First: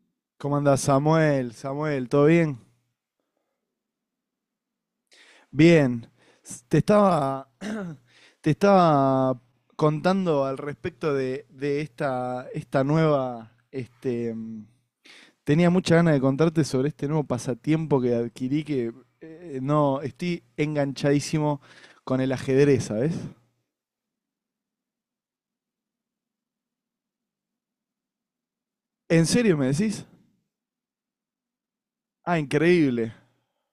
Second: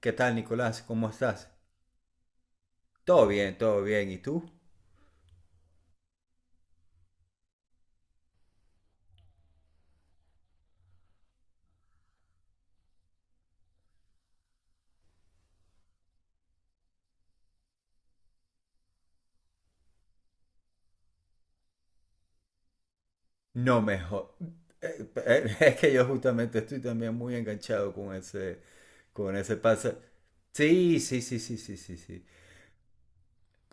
¿Qué tal, ¿Cómo Nicolás? andás, ¿Cómo estás? Samuel? Samuel, ¿todo bien? Todo bien, todo bien. ¿Y tú? Bien. S- Te estaba, te estaba contando al respecto de esta nueva, tenía mucha ganas de contarte sobre este nuevo pasatiempo que adquirí que no, estoy enganchadísimo con el ajedrez, ¿sabes? No mejor. Es que yo justamente estoy también muy enganchado con ese, ¿En con ese serio me pase. decís? Sí, sí, sí, sí, sí, sí, sí. Ah, increíble.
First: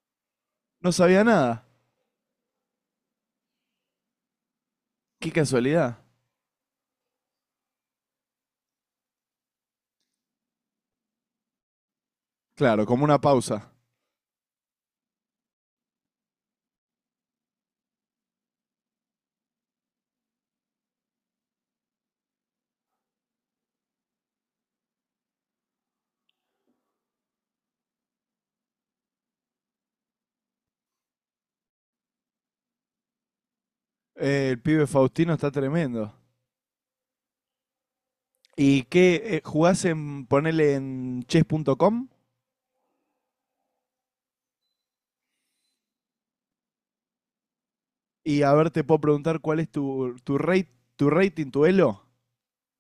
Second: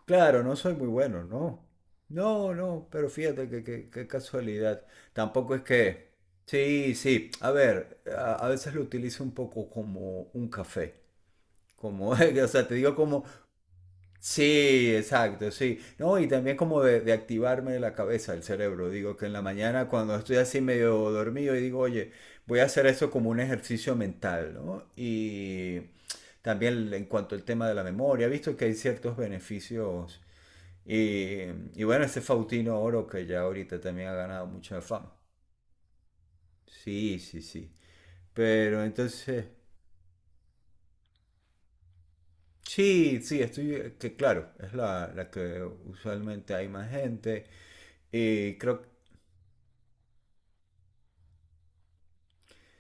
Claro, no soy muy No bueno, sabía no. nada. No, no, pero fíjate qué casualidad. Qué Tampoco es casualidad. que... Sí, sí. A ver, a veces lo utilizo un poco como un café. Como, o sea, te Claro, digo como una como, pausa. sí, exacto, sí. No, y también como de activarme la cabeza, el cerebro. Digo que en la mañana cuando estoy así medio dormido y digo, oye, voy a hacer eso como un ejercicio mental, ¿no? Y también en cuanto al tema de la memoria, he visto que hay ciertos beneficios. Y, y bueno, ese Faustino Oro que ya ahorita también ha ganado El mucha pibe fama. Faustino está tremendo. Sí, sí, sí. Pero ¿Y qué entonces... jugás ponele en chess.com? Sí, sí, estoy, que claro, es la que usualmente hay más gente. Y a Y ver, creo te puedo preguntar cuál es tu rating, tu elo.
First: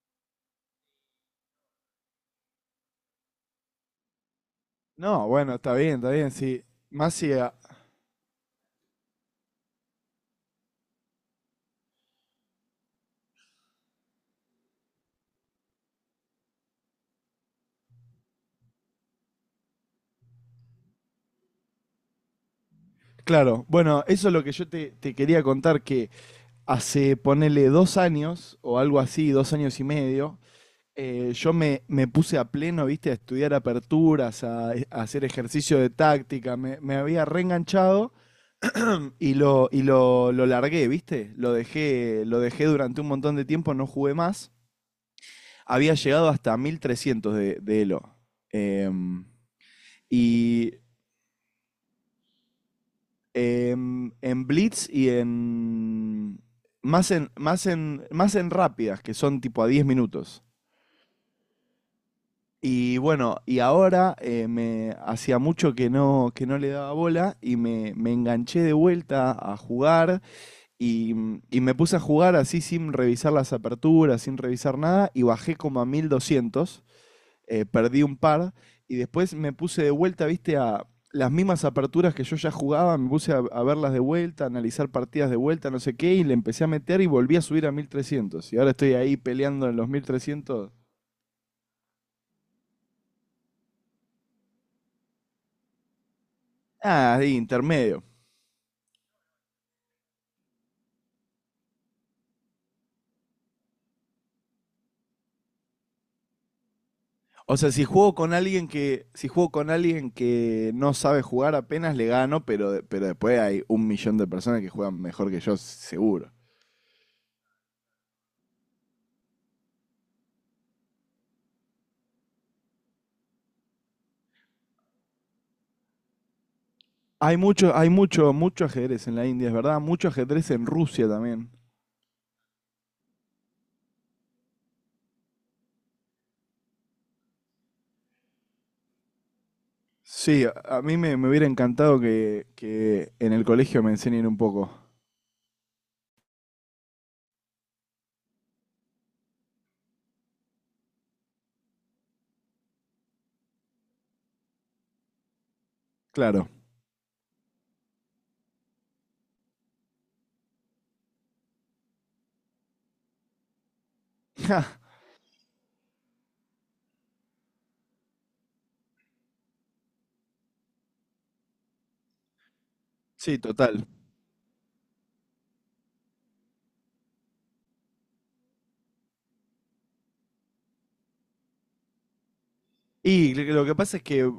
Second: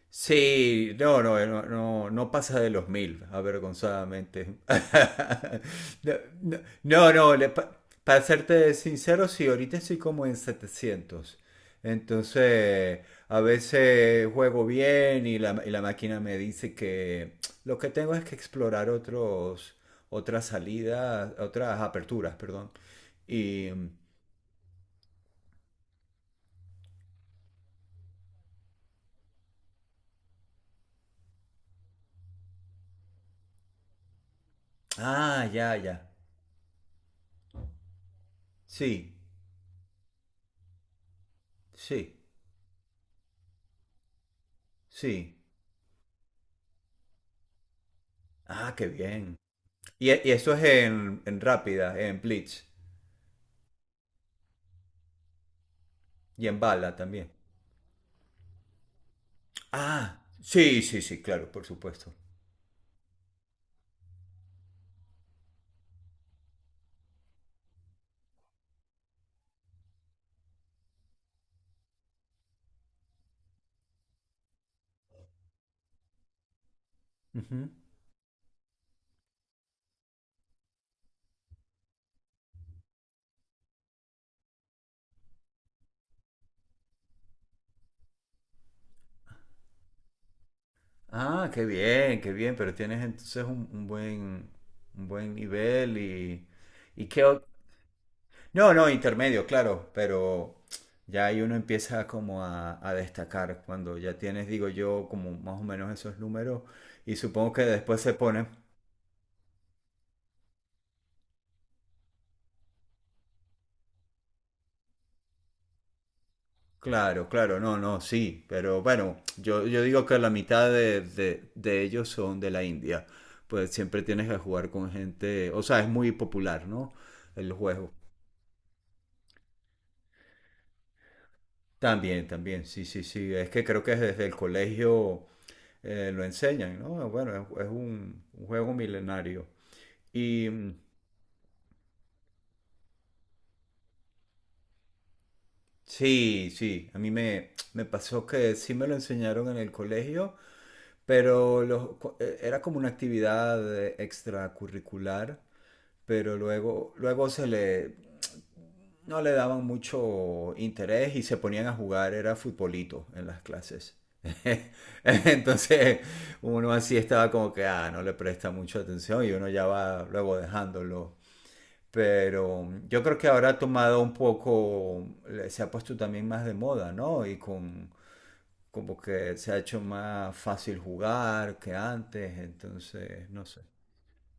sí, no, no, no, no, no pasa de los 1000, avergonzadamente. No, bueno, está No, bien, no, sí. no, Más si... no, para serte sincero, sí, ahorita estoy como en 700. Entonces, a veces juego bien y la, máquina me dice que lo que tengo es que explorar otros, otras salidas, otras aperturas, perdón. Claro, Y, bueno, eso es lo que yo te quería contar, que hace, ponele 2 años, o algo así, 2 años y medio, yo me puse a pleno, viste, a estudiar aperturas, a hacer ah, ya, ejercicio de ya. táctica, me había reenganchado. Sí, Y lo largué, ¿viste? Lo sí, dejé, lo dejé durante un montón de tiempo, no jugué más. sí. Había llegado hasta 1300 de Elo. Ah, qué Em, bien. Y eso es y en, rápida, en blitz en Blitz y en. y en bala Más también. en, más en, más en rápidas, que son tipo a diez Ah, minutos. sí, sí, sí, claro, por supuesto. Y bueno, y ahora me hacía mucho que no le daba bola y me enganché de vuelta a jugar. Y, y me puse a jugar así sin revisar las aperturas, sin revisar nada, y bajé como a 1200, Ujú. perdí un par, y después me puse de vuelta, viste, a las mismas aperturas que yo ya jugaba, me puse a verlas de vuelta, a analizar partidas de vuelta, no sé qué, y le empecé a meter y volví a subir a 1300. Y ahora estoy ahí peleando en los 1300. Ah, qué bien, pero tienes entonces un buen nivel y Ah, qué... ahí, intermedio. No, no, intermedio, claro, pero ya ahí uno empieza como a destacar cuando ya tienes, digo yo, como más o menos esos números y supongo O que sea, si después se juego con ponen alguien que, si juego con alguien que no sabe jugar apenas le gano, pero, pero después hay un millón de personas que juegan mejor que yo, seguro. claro, claro, no, no, sí, pero bueno, yo digo que la mitad de ellos son de la India, pues siempre tienes que jugar con gente, o sea, es muy popular, ¿no? Hay El mucho, hay juego. mucho, mucho ajedrez en la India, es verdad, mucho ajedrez en Rusia también. También, también, sí, sí, sí, es que creo que desde el colegio lo enseñan, ¿no? Bueno, es un juego milenario. Sí, Y mm, a mí me hubiera encantado que en el colegio me enseñen un poco. sí, sí, a mí me pasó que sí me lo enseñaron en el colegio, pero era como una actividad extracurricular. Pero Claro. luego se le no le daban mucho interés y se ponían a jugar, era futbolito en las clases. Ja, Entonces uno así estaba como que, ah, no le presta mucha atención y uno ya va luego dejándolo. Pero yo creo que sí, ahora ha total. tomado un poco, se ha puesto también más de moda, ¿no? Y con como que se ha hecho más fácil jugar que antes, entonces, Y no sé. lo que pasa es que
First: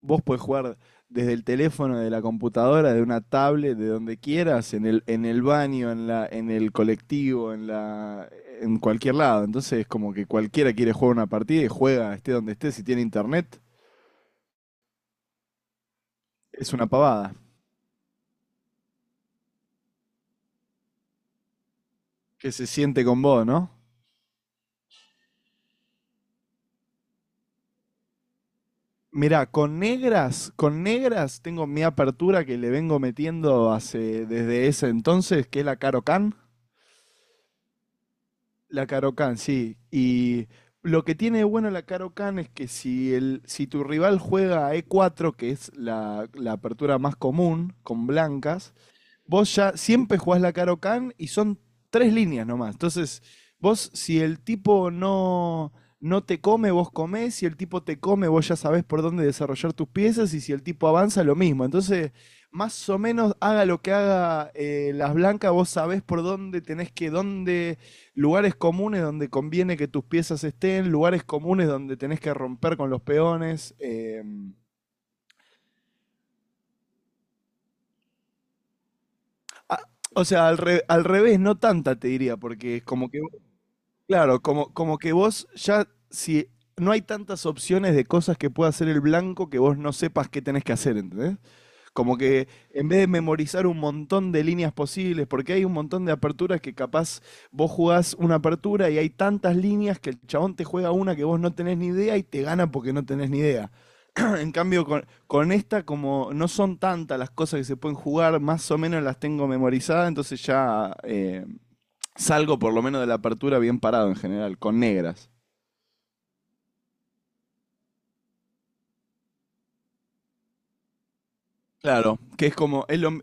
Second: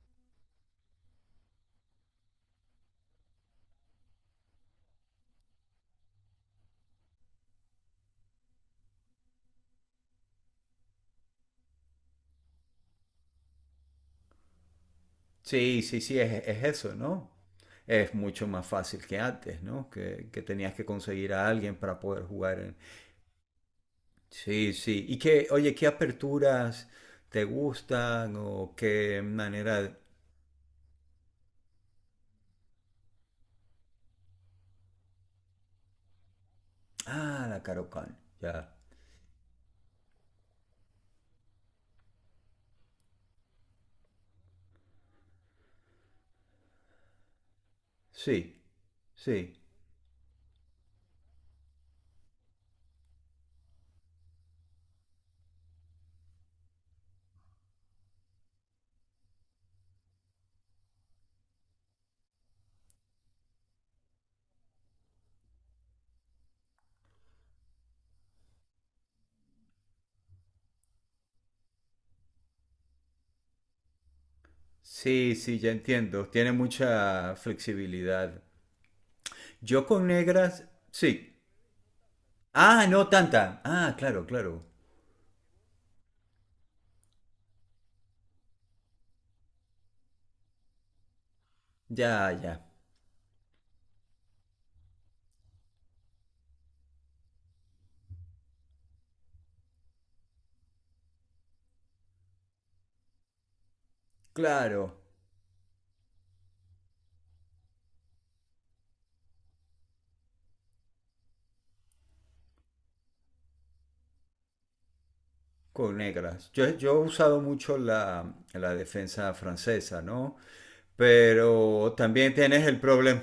vos podés jugar desde el teléfono, de la computadora, de una tablet, de donde quieras, en el baño, en el colectivo, en cualquier lado. Entonces es como que cualquiera quiere jugar una partida y juega, esté donde esté, si tiene internet, Sí, sí, sí, es es una eso, ¿no? pavada. Es mucho más fácil que antes, ¿no? Que tenías que conseguir a alguien para poder Que jugar se en... siente con vos, ¿no? Sí, sí. Y qué, oye, ¿qué aperturas te gustan o qué Mirá, con manera... negras, con negras tengo mi apertura que le vengo metiendo desde ese entonces, que es la Caro Can. Ah, la Karokan, ya. La Karokan, sí. Y lo que tiene de bueno la Karokan es que si tu rival juega a e4 que es la apertura más común, con Sí, blancas, vos sí. ya siempre jugás la Caro Can y son tres líneas nomás. Entonces, vos, si el tipo no te come, vos comés. Si el tipo te come, vos ya sabés por dónde desarrollar tus piezas. Y si el tipo avanza, lo mismo. Entonces, más o menos, haga lo que haga las blancas, vos sabés por dónde lugares comunes donde conviene que tus piezas estén, lugares comunes donde tenés que romper con los peones. Sí, sí, ya entiendo. Tiene mucha flexibilidad. ah, Yo con o sea, negras, al sí. revés, no tanta, te diría, porque Ah, es no como que. tanta. Ah, claro, Claro, claro. como que si no hay tantas opciones de cosas que pueda hacer el blanco que vos no sepas qué tenés que hacer, ¿entendés? Como Ya, que ya. en vez de memorizar un montón de líneas posibles, porque hay un montón de aperturas que capaz vos jugás una apertura y hay tantas líneas que el chabón te juega una que vos no tenés ni idea y te gana porque no tenés ni idea. En cambio, Claro. con esta, como no son tantas las cosas que se pueden jugar, más o menos las tengo memorizadas, entonces ya salgo por lo menos de la apertura bien parado en general, con negras. Con negras. Yo he usado mucho la defensa francesa, ¿no? Pero Claro, también que es tienes el problema.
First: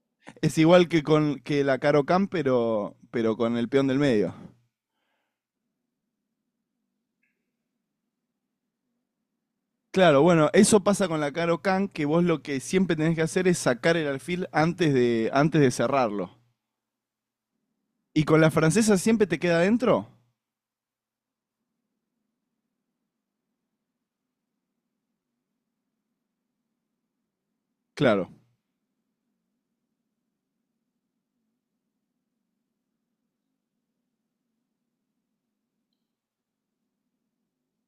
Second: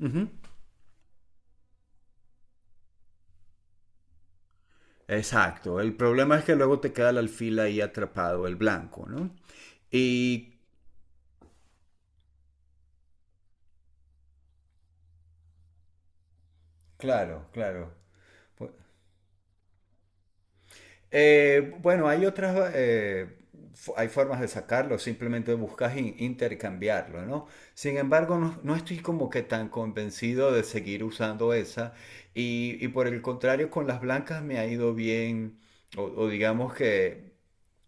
Ujú. es igual que con que la Caro Can, pero, con el peón del medio. Exacto. El problema es que luego te queda el alfil ahí atrapado, el blanco, ¿no? Claro, bueno, Y eso pasa con la Caro Can, que vos lo que siempre tenés que hacer es sacar el alfil antes de cerrarlo. claro, claro. ¿Y con la francesa siempre te queda adentro? Bueno, hay otras, hay formas de sacarlo, simplemente buscas intercambiarlo, ¿no? Sin Claro. embargo, no estoy como que tan convencido de seguir usando esa y por el contrario, con las blancas me ha ido bien, o digamos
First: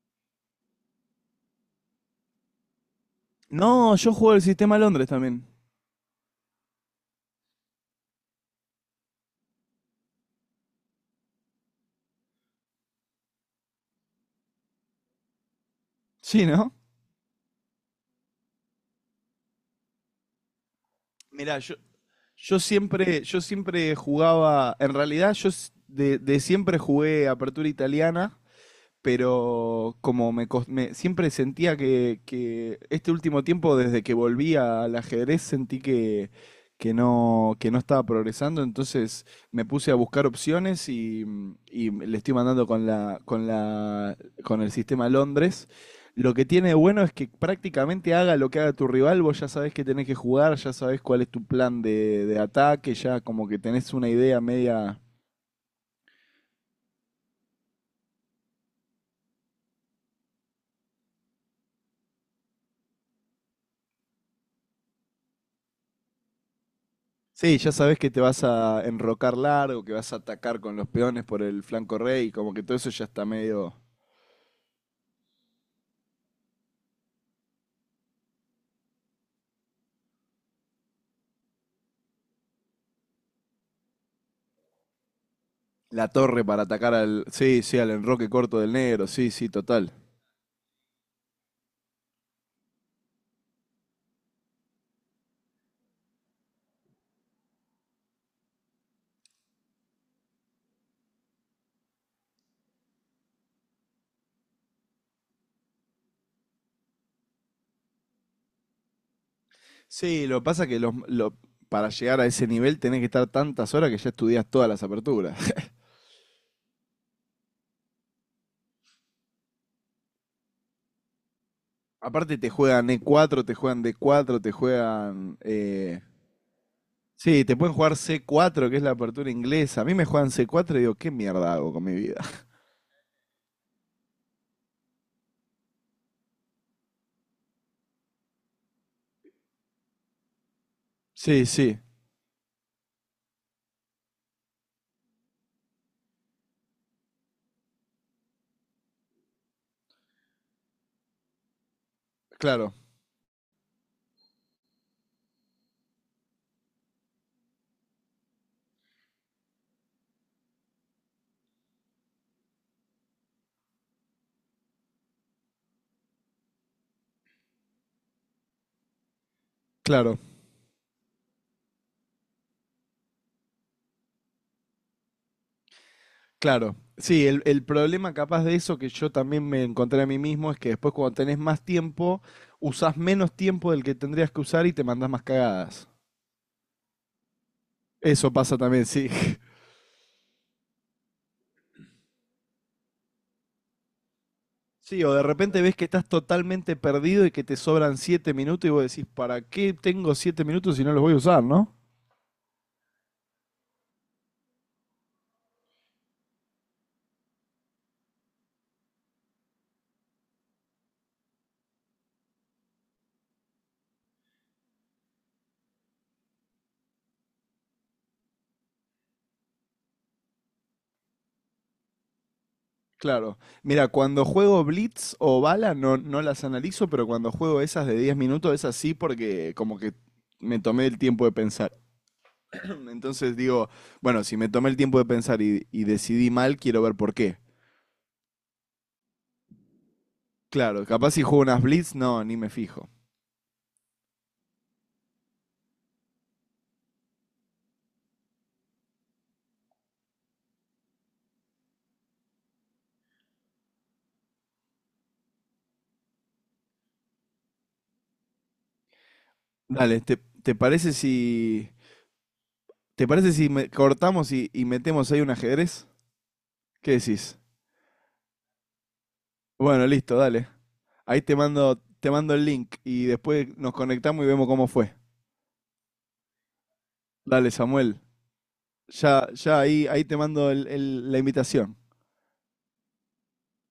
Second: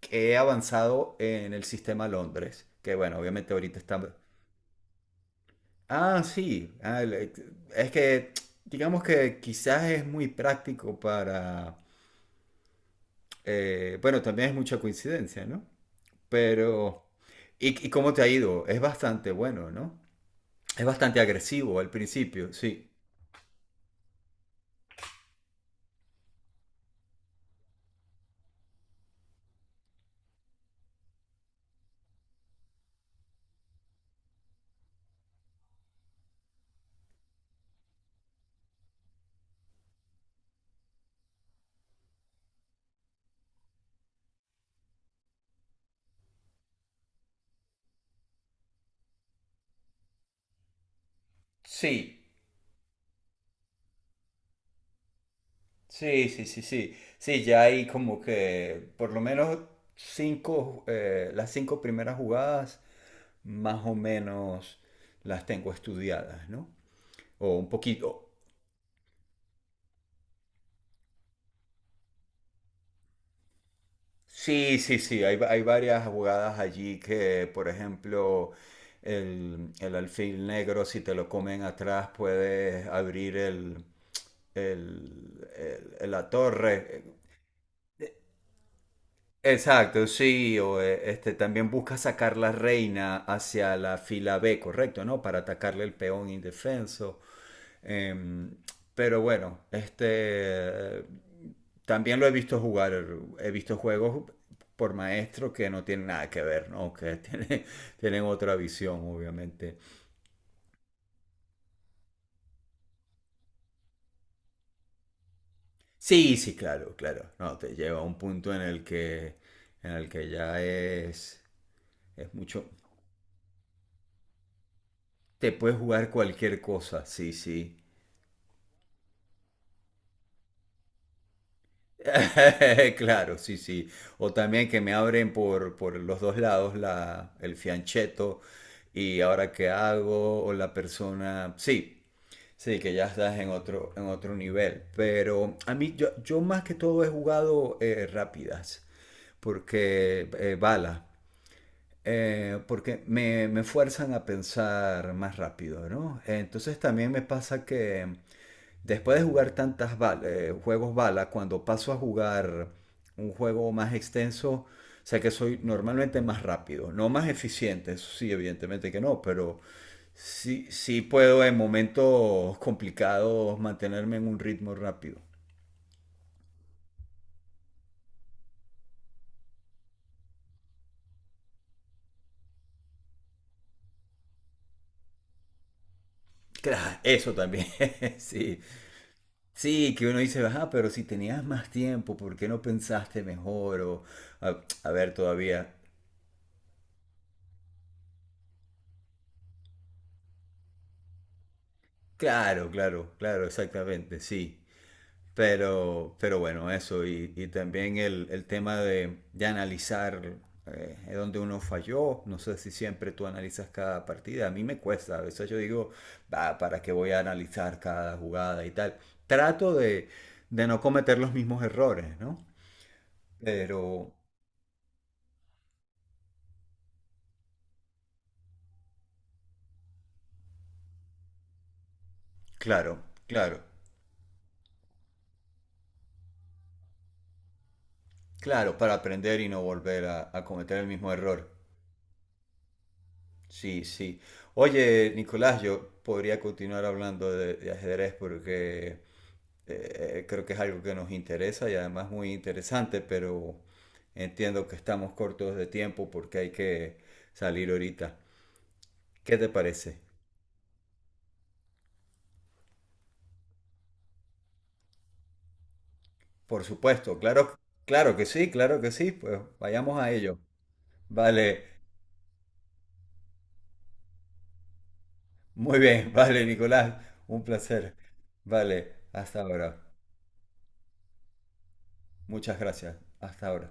que he avanzado en el sistema Londres, que bueno, obviamente ahorita No, yo está... juego el sistema Londres también. Ah, sí, ah, es que digamos que quizás es muy práctico para... bueno, también es mucha coincidencia, ¿no? Sí, ¿no? Pero, ¿y cómo te ha ido? Es bastante bueno, ¿no? Es bastante Mirá, agresivo al principio, yo sí. siempre, yo siempre jugaba, en realidad de siempre jugué apertura italiana pero como siempre sentía que este último tiempo, desde que volví al ajedrez, sentí que no estaba progresando, entonces me puse a buscar opciones y le estoy mandando con el sistema Londres. Lo que tiene de bueno es que prácticamente haga lo que haga tu rival, vos ya sabés que tenés que jugar, ya sabés cuál es tu plan Sí, de ataque, ya como que tenés una idea media. sí, sí, sí, sí. Sí, ya hay como que por lo menos las cinco primeras jugadas más o menos las tengo estudiadas, ¿no? O Sí, un ya sabes que te poquito. vas a enrocar largo, que vas a atacar con los peones por el flanco rey, como que todo eso ya está medio. Sí, sí, sí, hay varias jugadas allí que, por ejemplo, el alfil negro, si te lo comen atrás, puedes abrir La la torre para atacar torre. al, sí, sí, al enroque corto del negro, sí, sí, total. Exacto, sí, o este también busca sacar la reina hacia la fila B, correcto, ¿no? Para atacarle el peón indefenso. Em, pero bueno, este también lo he visto jugar, he visto juegos por maestro que no tienen nada que ver, ¿no? Que tienen, tienen otra visión, obviamente. Sí, lo que pasa que para llegar a ese nivel tenés que estar tantas horas que ya estudias todas las aperturas. Sí, sí, claro, claro. No, te lleva a un punto en el que ya es Aparte te mucho. juegan E4, te juegan D4, te juegan... Te puedes jugar cualquier cosa, sí, sí, te pueden sí. jugar C4, que es la apertura inglesa. A mí me juegan C4 y digo, ¿qué mierda hago con mi vida? Claro, sí, sí. O también que me abren por los dos lados el fiancheto y ahora qué hago, o la Sí, persona. sí, Sí, sí, que ya estás en otro nivel. Pero a mí, yo más que todo he jugado rápidas, porque bala. Eh, claro, porque me, me fuerzan a pensar más rápido, ¿no? Entonces también me pasa que después de jugar tantas juegos bala, cuando paso a jugar un juego más extenso, o sea que soy normalmente más rápido, no más eficiente, eso sí, evidentemente que no, pero claro. sí, sí puedo en momentos complicados mantenerme en un ritmo rápido. Claro, sí, el problema capaz de eso que yo también me encontré a mí mismo es que después cuando tenés más tiempo, usás menos tiempo del que tendrías que usar y te mandás más cagadas. Claro, eso también, Eso pasa sí. también, sí. Sí, que uno dice, ajá, pero si tenías más tiempo, ¿por qué no pensaste mejor? O, a, a Sí, ver, o de repente todavía. ves que estás totalmente perdido y que te sobran 7 minutos y vos decís, ¿para qué tengo 7 minutos si no los voy a usar, no? Claro, claro, claro, exactamente, sí. Pero bueno, eso. Y también el tema de analizar es uno falló. No sé si siempre tú analizas cada partida. A mí me cuesta. A veces yo digo, "Bah, ¿para qué voy a analizar cada jugada y tal? Trato de no cometer los mismos errores, ¿no?" Claro. Mira, Pero, cuando juego Blitz o Bala no, no las analizo, pero cuando juego esas de 10 minutos, esas sí porque como que me tomé el tiempo de pensar. claro, Entonces claro. digo, bueno, si me tomé el tiempo de pensar y decidí mal, quiero ver por qué. Claro, para aprender y no volver a cometer Claro, el mismo capaz si juego error. unas blitz, no, ni me fijo. Sí, sí. Oye, Nicolás, yo podría continuar hablando de ajedrez porque creo que es algo que nos interesa y además muy interesante, pero entiendo que estamos cortos de tiempo porque hay que salir ahorita. ¿Qué te parece? Dale, ¿te parece si? ¿Te parece si cortamos y metemos ahí un ajedrez? Por ¿Qué supuesto, decís? claro, claro que sí, pues Bueno, vayamos a listo, ello. dale. Ahí te Vale, mando, te mando el link y después nos conectamos y vemos cómo fue. muy bien, vale, Nicolás, un Dale, placer. Samuel. Vale, Ya, hasta ya ahora. ahí te mando la invitación. Muchas gracias. Hasta ahora.